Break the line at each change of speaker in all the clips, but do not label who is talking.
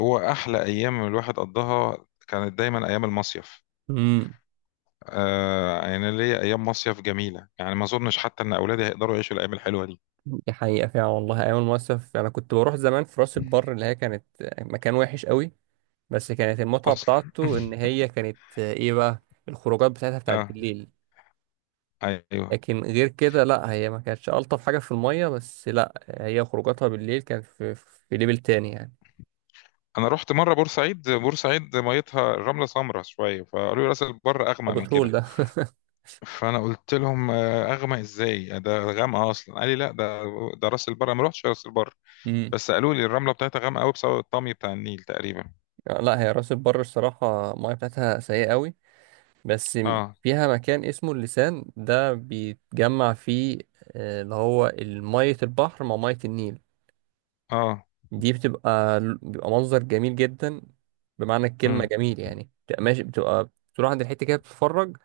هو احلى ايام الواحد قضاها كانت دايما ايام المصيف.
امم
آه، يعني ليا ايام مصيف جميله، يعني ما اظنش حتى ان اولادي هيقدروا يعيشوا الايام الحلوه دي.
دي حقيقة فعلا والله. أيام المصيف أنا كنت بروح زمان في راس البر، اللي هي كانت مكان وحش قوي. بس كانت المتعة
اصلا
بتاعته إن هي كانت إيه بقى، الخروجات بتاعتها بتاعت
اه،
بالليل.
ايوه.
لكن غير كده، لأ هي ما كانتش ألطف حاجة في المية، بس لأ هي خروجاتها بالليل كانت في ليفل تاني يعني.
انا رحت مره بورسعيد، بورسعيد ميتها الرمله سمراء شويه، فقالوا لي راس البر اغمق
ده
من
بترول
كده.
ده.
فانا قلت لهم اغمق ازاي؟ ده غامقه اصلا. قال لي لا، ده ده راس البر، أنا ما رحتش راس البر،
امم.
بس قالوا لي الرمله بتاعتها غامقه قوي بسبب الطمي بتاع النيل تقريبا.
لأ، هي راس البر الصراحة المية بتاعتها سيئة قوي. بس
اه،
فيها مكان اسمه اللسان ده بيتجمع فيه اللي هو مية البحر مع مية النيل.
اه،
دي بيبقى منظر جميل جدا، بمعنى الكلمة
امم،
جميل يعني. بتبقى ماشي، بتبقى تروح عند الحتة كده بتتفرج،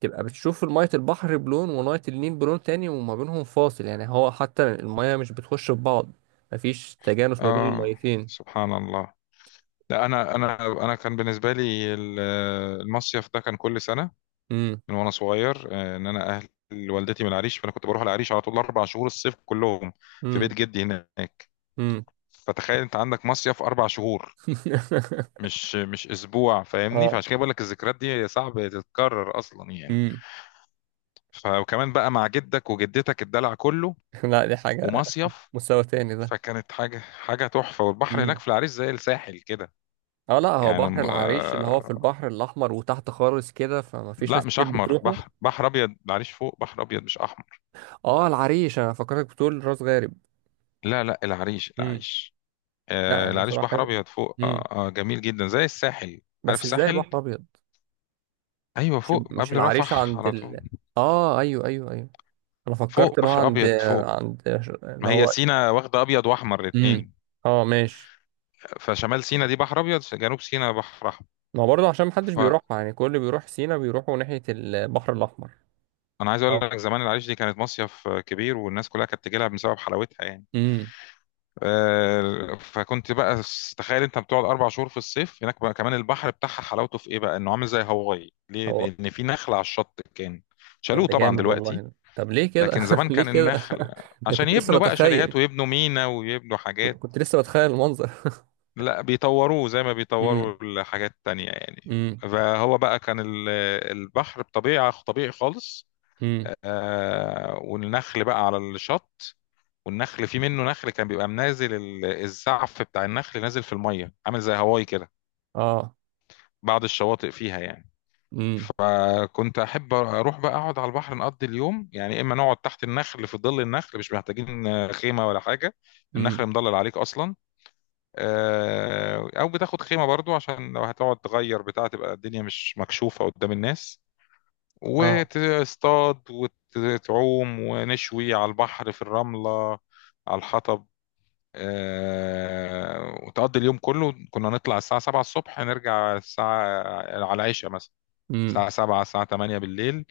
تبقى بتشوف مية البحر بلون ومية النيل بلون تاني، وما بينهم فاصل يعني. هو حتى المية مش بتخش في بعض، مفيش تجانس ما بين
اه،
الميتين.
سبحان الله. لا انا انا كان بالنسبه لي المصيف ده كان كل سنه،
امم.
من وانا صغير. ان اهل والدتي من العريش، فانا كنت بروح العريش على طول 4 شهور، الصيف كلهم في بيت
امم.
جدي هناك.
امم.
فتخيل انت عندك مصيف 4 شهور، مش اسبوع، فاهمني؟
اه.
فعشان كده بقول لك الذكريات دي صعب تتكرر اصلا يعني.
امم.
فكمان بقى مع جدك وجدتك الدلع كله،
لا، دي حاجة
ومصيف،
مستوى تاني ده.
فكانت حاجه تحفه. والبحر هناك
امم.
في العريش زي الساحل كده
اه، لا، هو
يعني.
بحر العريش اللي هو في البحر الاحمر وتحت خالص كده، فما فيش
لا،
ناس
مش
كتير
احمر،
بتروحه.
بحر ابيض، العريش فوق بحر ابيض مش احمر.
اه، العريش انا فكرتك بتقول راس غارب.
لا لا، العريش
امم.
العريش، آه
لا، هي
العريش
صراحه
بحر
حلوه.
ابيض فوق،
امم.
آه، جميل جدا زي الساحل. عارف
بس ازاي
الساحل؟
بحر ابيض؟
ايوه
مش
فوق،
مش
قبل
العريش
رفح
عند
على طول.
ال اه، ايوه، ايوه، ايوه. انا فكرت
فوق
اللي هو
بحر
عند
ابيض فوق.
عند
ما
اللي
هي
هو.
سينا واخده ابيض واحمر
امم.
الاثنين،
اه، ماشي.
فشمال سينا دي بحر ابيض، جنوب سينا بحر احمر.
ما هو برضه عشان محدش
فانا
بيروحها يعني، كل اللي بيروح سينا بيروحوا ناحيه البحر الاحمر.
عايز اقول
اه.
لك زمان العريش دي كانت مصيف كبير، والناس كلها كانت تجي لها بسبب حلاوتها يعني.
امم.
فكنت بقى تخيل انت بتقعد اربع شهور في الصيف هناك بقى. كمان البحر بتاعها حلاوته في ايه بقى؟ انه عامل زي هاواي. ليه؟
هو
لان في نخل على الشط، كان
طب
شالوه
ده
طبعا
جامد والله
دلوقتي.
ده. طب ليه كده؟
لكن زمان
ليه
كان
كده؟
النخل،
ده
عشان
كنت لسه
يبنوا بقى شاليهات
بتخيل.
ويبنوا مينا ويبنوا حاجات.
كنت لسه بتخيل المنظر.
لا، بيطوروه زي ما
امم.
بيطوروا الحاجات التانية يعني.
امم.
فهو بقى كان البحر بطبيعة طبيعي خالص.
امم.
والنخل بقى على الشط، والنخل في منه نخل كان بيبقى منازل، الزعف بتاع النخل نازل في الميه، عامل زي هواي كده
اه.
بعض الشواطئ فيها يعني.
امم.
فكنت احب اروح بقى اقعد على البحر، نقضي اليوم يعني، اما نقعد تحت النخل في ظل النخل مش محتاجين خيمه ولا حاجه،
امم.
النخل مضلل عليك اصلا. او بتاخد خيمه برضو، عشان لو هتقعد تغير بتاع، تبقى الدنيا مش مكشوفه قدام الناس.
اه.
وتصطاد وتعوم، ونشوي على البحر في الرمله، على الحطب. وتقضي اليوم كله. كنا نطلع الساعة 7 الصبح، نرجع الساعة على العشاء مثلا،
امم.
الساعة 7 الساعة 8 بالليل.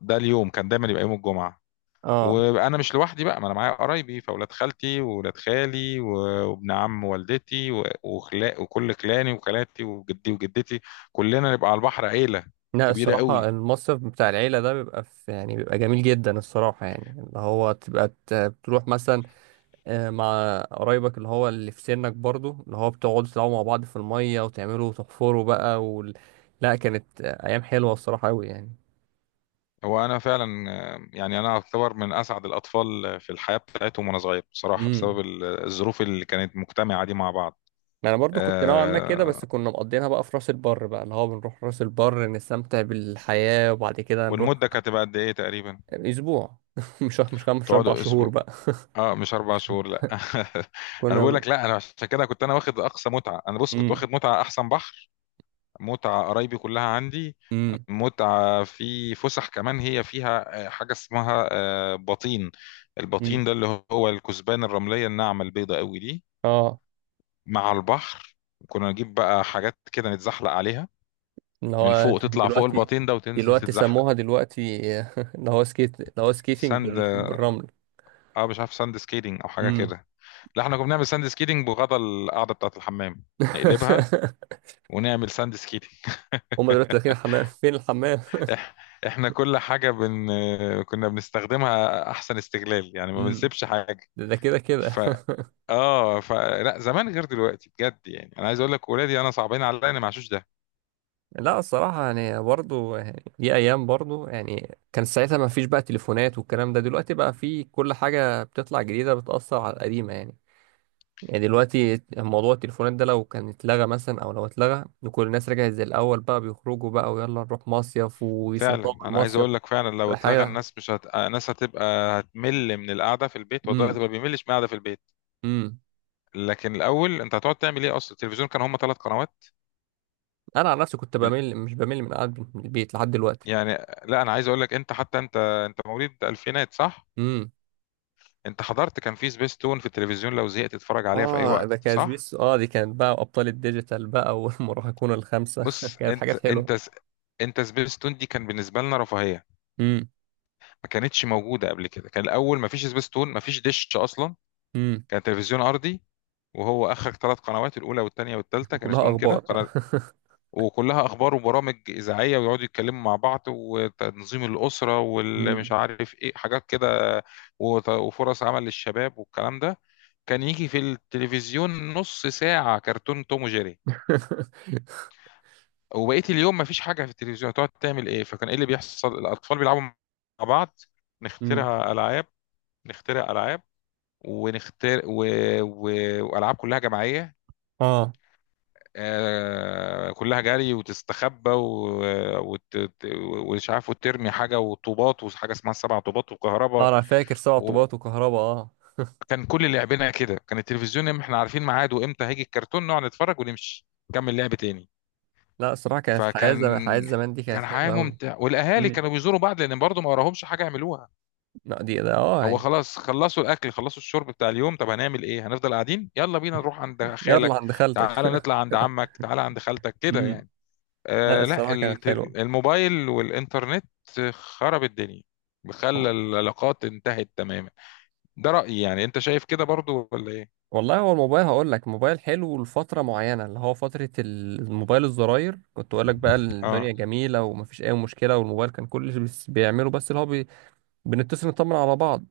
ده اليوم كان دايما يبقى يوم الجمعة.
اه،
وانا مش لوحدي بقى، ما انا معايا قرايبي، فاولاد خالتي واولاد خالي وابن عم والدتي وخلا وكل خلاني وخالاتي وجدي وجدتي، كلنا نبقى على البحر عيلة
لا
كبيرة
الصراحة
قوي.
المصيف بتاع العيلة ده بيبقى في يعني، بيبقى جميل جدا الصراحة يعني. اللي هو تبقى بتروح مثلا مع قرايبك، اللي هو اللي في سنك برضو، اللي هو بتقعدوا تلعبوا مع بعض في المية وتعملوا وتحفروا بقى لا، كانت أيام حلوة الصراحة أوي.
هو انا فعلا، يعني انا اعتبر من اسعد الاطفال في الحياة بتاعتهم وانا صغير بصراحة،
يعني
بسبب الظروف اللي كانت مجتمعة دي مع بعض.
ما انا برضو كنت نوعا ما كده،
آه.
بس كنا مقضينها بقى في راس البر بقى، اللي هو بنروح راس البر نستمتع بالحياة وبعد كده نروح.
والمدة كانت هتبقى قد ايه تقريبا؟
اسبوع. مش كام، مش اربع
تقعدوا
شهور بقى.
اسبوع؟ اه مش 4 شهور لا انا بقول
كنا.
لك، لا انا عشان كده كنت انا واخد اقصى متعة. انا بص، كنت
امم.
واخد متعة احسن بحر، متعة قرايبي كلها عندي،
امم.
متعة في فسح. كمان هي فيها حاجة اسمها بطين. البطين
امم.
ده اللي هو الكثبان الرملية الناعمة البيضة قوي دي،
اه،
مع البحر. كنا نجيب بقى حاجات كده نتزحلق عليها
اللي
من
هو
فوق، تطلع فوق
دلوقتي
البطين ده وتنزل
دلوقتي
تتزحلق.
سموها دلوقتي، اللي هو سكيت، اللي هو سكيتنج
ساند،
بالرمل.
اه مش عارف ساند سكيتنج او حاجة
امم.
كده. لا احنا كنا بنعمل ساند سكيتنج بغطا القاعده بتاعه الحمام، نقلبها ونعمل ساند سكيتنج.
هما دلوقتي داخلين الحمام؟ فين الحمام؟
إح... احنا كل حاجه بن... كنا بنستخدمها احسن استغلال يعني، ما
امم.
بنسيبش حاجه.
ده ده كده كده.
ف اه، لا زمان غير دلوقتي بجد، يعني انا عايز اقول لك ولادي انا صعبين عليا، انا ما عاشوش ده.
لا الصراحة يعني برضو يعني دي أيام برضو يعني كان ساعتها ما فيش بقى تليفونات والكلام ده. دلوقتي بقى في كل حاجة بتطلع جديدة بتأثر على القديمة يعني. يعني دلوقتي موضوع التليفونات ده لو كان اتلغى مثلا، أو لو اتلغى وكل الناس رجعت زي الأول، بقى بيخرجوا بقى ويلا نروح مصيف، ويسافروا
فعلا انا عايز
المصيف
اقول لك، فعلا لو
تبقى
اتلغى
حاجة.
الناس مش هت... الناس هتبقى، هتمل من القعده في البيت. ودلوقتي
امم.
ما بيملش من القعده في البيت.
امم.
لكن الاول انت هتقعد تعمل ايه اصلا؟ التلفزيون كان هم 3 قنوات
أنا عن نفسي كنت بمل، مش بمل من قعدة البيت لحد دلوقتي.
يعني. لا انا عايز اقول لك، انت حتى انت مواليد الفينات صح؟
امم.
انت حضرت، كان في سبيستون في التلفزيون، لو زهقت تتفرج عليها في اي
اه، ده
وقت
كان
صح؟
سبيس. اه، دي كانت بقى أبطال الديجيتال بقى والمراهقون الخمسة.
بص
كانت
انت
حاجات حلوة.
انت انت سبيستون دي كان بالنسبه لنا رفاهيه،
مم.
ما كانتش موجوده قبل كده. كان الاول ما فيش سبيستون، ما فيش دش اصلا،
امم.
كان تلفزيون ارضي، وهو اخرك 3 قنوات، الاولى والثانيه والثالثه كان
كلها
اسمهم
اخبار
كده.
بقى.
وكلها اخبار وبرامج اذاعيه، ويقعدوا يتكلموا مع بعض، وتنظيم الاسره والمش
امم.
عارف ايه حاجات كده، وفرص عمل للشباب والكلام ده. كان يجي في التلفزيون نص ساعه كرتون توم وجيري، وبقيه اليوم مفيش حاجه في التلفزيون، تقعد تعمل ايه؟ فكان ايه اللي بيحصل؟ الاطفال بيلعبوا مع بعض،
امم.
نخترع العاب نخترع العاب ونختار و... والعاب كلها جماعيه.
اه.
كلها جري وتستخبى ومش عارف، وترمي حاجه وطوبات، وحاجه اسمها السبع طوبات، وكهرباء.
انا فاكر سبع
وكان
طوبات وكهرباء. اه.
كل لعبنا كده كان التلفزيون إم- احنا عارفين ميعاده امتى هيجي الكرتون نقعد نتفرج ونمشي نكمل لعب تاني
لا الصراحه كانت حياه
فكان
زمان، حياه زمان دي كانت
كان حياه
حلوه قوي.
ممتعه، والاهالي
امم.
كانوا بيزوروا بعض، لان برضه ما وراهمش حاجه يعملوها.
لا دي ده اه
هو
يعني.
خلاص، خلصوا الاكل خلصوا الشرب بتاع اليوم، طب هنعمل ايه؟ هنفضل قاعدين؟ يلا بينا نروح عند
يلا
خالك،
عند
تعالى
خالتك.
نطلع عند عمك، تعالى عند خالتك كده
امم.
يعني.
لا
آه لا
الصراحه كانت
الت-
حلوه.
الموبايل والإنترنت خرب الدنيا، خلى العلاقات انتهت تماما. ده رأيي، يعني انت شايف كده برضو ولا ايه؟
والله هو الموبايل، هقول لك، موبايل حلو لفتره معينه، اللي هو فتره الموبايل الزراير كنت اقول لك بقى
اه
الدنيا جميله ومفيش اي مشكله. والموبايل كان كل اللي بيعمله بس اللي هو بنتصل نطمن على بعض.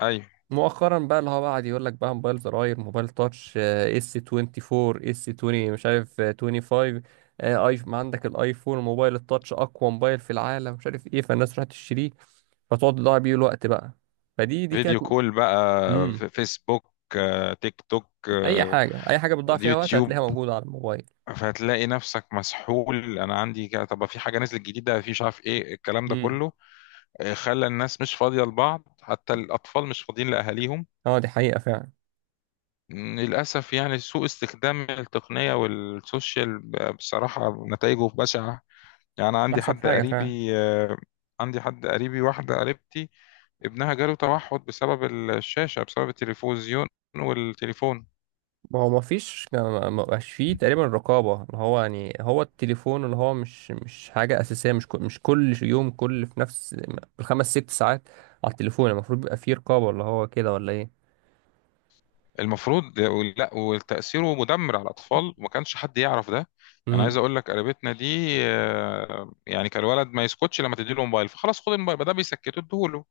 ايوه،
مؤخرا بقى اللي هو بقى قعد يقول لك بقى، موبايل زراير، موبايل تاتش، اس 24، اس 20، مش عارف، 25، ايف، ما عندك الايفون، موبايل التاتش، اقوى موبايل في العالم، مش عارف ايه، فالناس راح تشتريه. فتقعد تضيع بيه الوقت بقى. فدي كانت.
فيديو كول بقى،
امم.
فيسبوك، تيك توك،
اي حاجه اي حاجه بتضيع فيها وقت
يوتيوب.
هتلاقيها موجوده على الموبايل.
فهتلاقي نفسك مسحول، انا عندي كده، طب في حاجه نزلت جديده، في مش عارف ايه، الكلام ده
امم.
كله خلى الناس مش فاضيه لبعض، حتى الاطفال مش فاضيين لاهاليهم.
اه دي حقيقه فعلا.
للأسف يعني، سوء استخدام التقنية والسوشيال بصراحة نتائجه بشعة. يعني أنا
مش
عندي
احسن
حد
حاجه فعلا.
قريبي، عندي حد قريبي، واحدة قريبتي، ابنها جاله توحد بسبب الشاشة، بسبب التلفزيون والتليفون.
ما هو ما فيش، ما بقاش فيه تقريبا رقابة، اللي هو يعني. هو التليفون اللي هو مش حاجة أساسية، مش مش كل يوم كل في نفس بالخمس ست ساعات على التليفون. المفروض بيبقى فيه رقابة، اللي هو كده ولا إيه؟
المفروض، لا وتأثيره مدمر على الأطفال، وما كانش حد يعرف ده. يعني عايز
امم.
أقول لك قريبتنا دي يعني كان الولد ما يسكتش، لما تديله موبايل فخلاص، خد الموبايل ما ده بيسكته، اديهوله.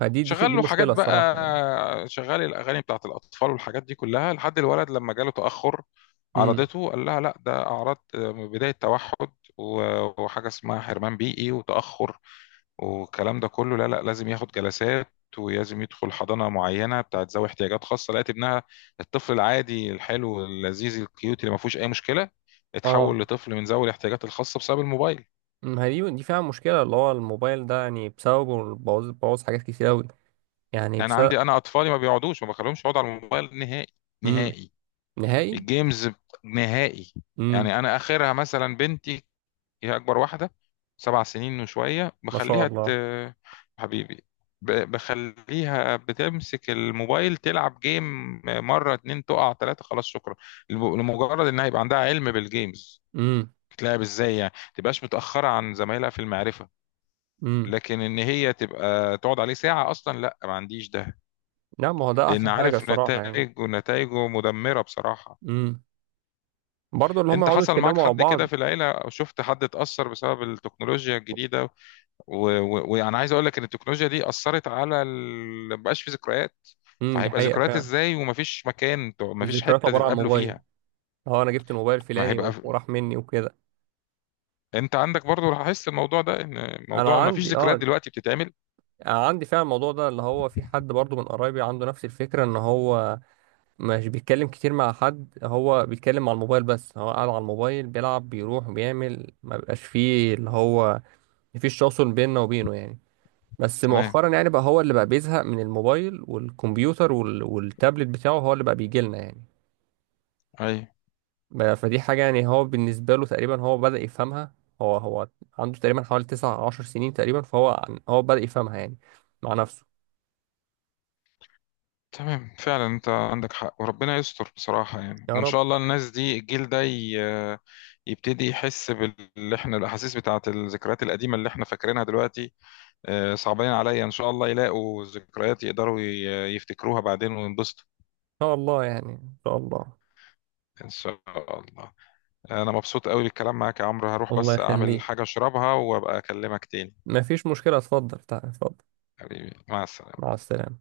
فدي دي
شغال
دي
له حاجات
مشكلة الصراحة يعني.
بقى، شغال الاغاني بتاعت الاطفال والحاجات دي كلها، لحد الولد لما جاله تاخر،
امم.
عرضته قال لها لا ده اعراض بدايه توحد وحاجه اسمها حرمان بيئي وتاخر، والكلام ده كله. لا لازم ياخد جلسات، ولازم يدخل حضانه معينه بتاعت ذوي احتياجات خاصه. لقيت ابنها الطفل العادي الحلو اللذيذ الكيوت اللي ما فيهوش اي مشكله،
اه،
اتحول لطفل من ذوي الاحتياجات الخاصه بسبب الموبايل.
ما هي دي فعلا مشكلة، اللي هو الموبايل ده يعني بسببه بوظ حاجات كتير أوي، يعني
يعني
بسبب.
عندي انا اطفالي ما بيقعدوش، ما بخليهمش يقعدوا على الموبايل نهائي،
امم.
نهائي،
نهائي.
الجيمز نهائي.
امم.
يعني انا اخرها مثلا بنتي، هي اكبر واحده، 7 سنين وشويه،
ما شاء الله.
حبيبي، بخليها بتمسك الموبايل تلعب جيم، مره اتنين تقع تلاته خلاص شكرا. لمجرد انها يبقى عندها علم بالجيمز،
امم.
بتلعب ازاي يعني، تبقاش متاخره عن زمايلها في المعرفه.
امم.
لكن ان هي تبقى تقعد عليه ساعه اصلا لا، ما عنديش ده،
لا، ما هو ده
لان
أحسن حاجة
عارف
الصراحة يعني.
نتائج، ونتائجه مدمره بصراحه.
مم. برضه اللي هم
انت
يقعدوا
حصل معاك
يتكلموا مع
حد كده
بعض.
في العيله، او شفت حد اتاثر بسبب التكنولوجيا الجديده؟ وانا عايز اقول لك ان التكنولوجيا دي اثرت على مبقاش في ذكريات.
امم. دي
فهيبقى
حقيقة
ذكريات
فعلا.
ازاي، ومفيش مكان مفيش
الذكريات
حته
عبارة عن
تتقابلوا
موبايل.
فيها؟
اه، انا جبت الموبايل
ما
فلاني
هيبقى في...
وراح مني وكده.
انت عندك برضو لاحظت الموضوع ده، ان موضوع
انا
مفيش
عندي
ذكريات
اه،
دلوقتي بتتعمل؟
انا عندي فعلا الموضوع ده، اللي هو في حد برضو من قرايبي عنده نفس الفكرة، ان هو مش بيتكلم كتير مع حد. هو بيتكلم على الموبايل بس، هو قاعد على الموبايل بيلعب، بيروح بيعمل، ما بيبقاش فيه اللي هو مفيش تواصل بيننا وبينه يعني. بس
تمام،
مؤخرا يعني بقى هو اللي بقى بيزهق من الموبايل والكمبيوتر والتابلت بتاعه، هو اللي بقى بيجي لنا يعني.
اي،
فدي حاجة يعني، هو بالنسبة له تقريبا هو بدأ يفهمها. هو عنده تقريبا حوالي 19 سنين تقريبا، فهو هو بدأ يفهمها يعني مع نفسه.
تمام فعلا. انت عندك حق، وربنا يستر بصراحه يعني.
يا
وان
رب إن
شاء الله الناس دي، الجيل ده يبتدي يحس باللي احنا، الاحاسيس بتاعت الذكريات القديمه اللي احنا فاكرينها دلوقتي. صعبين عليا، ان شاء الله يلاقوا ذكريات يقدروا يفتكروها بعدين وينبسطوا.
شاء الله يعني، إن شاء الله.
ان شاء الله. انا مبسوط قوي بالكلام معاك يا عمرو، هروح
الله
بس اعمل
يخليك.
حاجة اشربها وابقى اكلمك تاني.
مفيش مشكلة، اتفضل، تعال، اتفضل.
حبيبي، مع السلامة.
مع السلامة.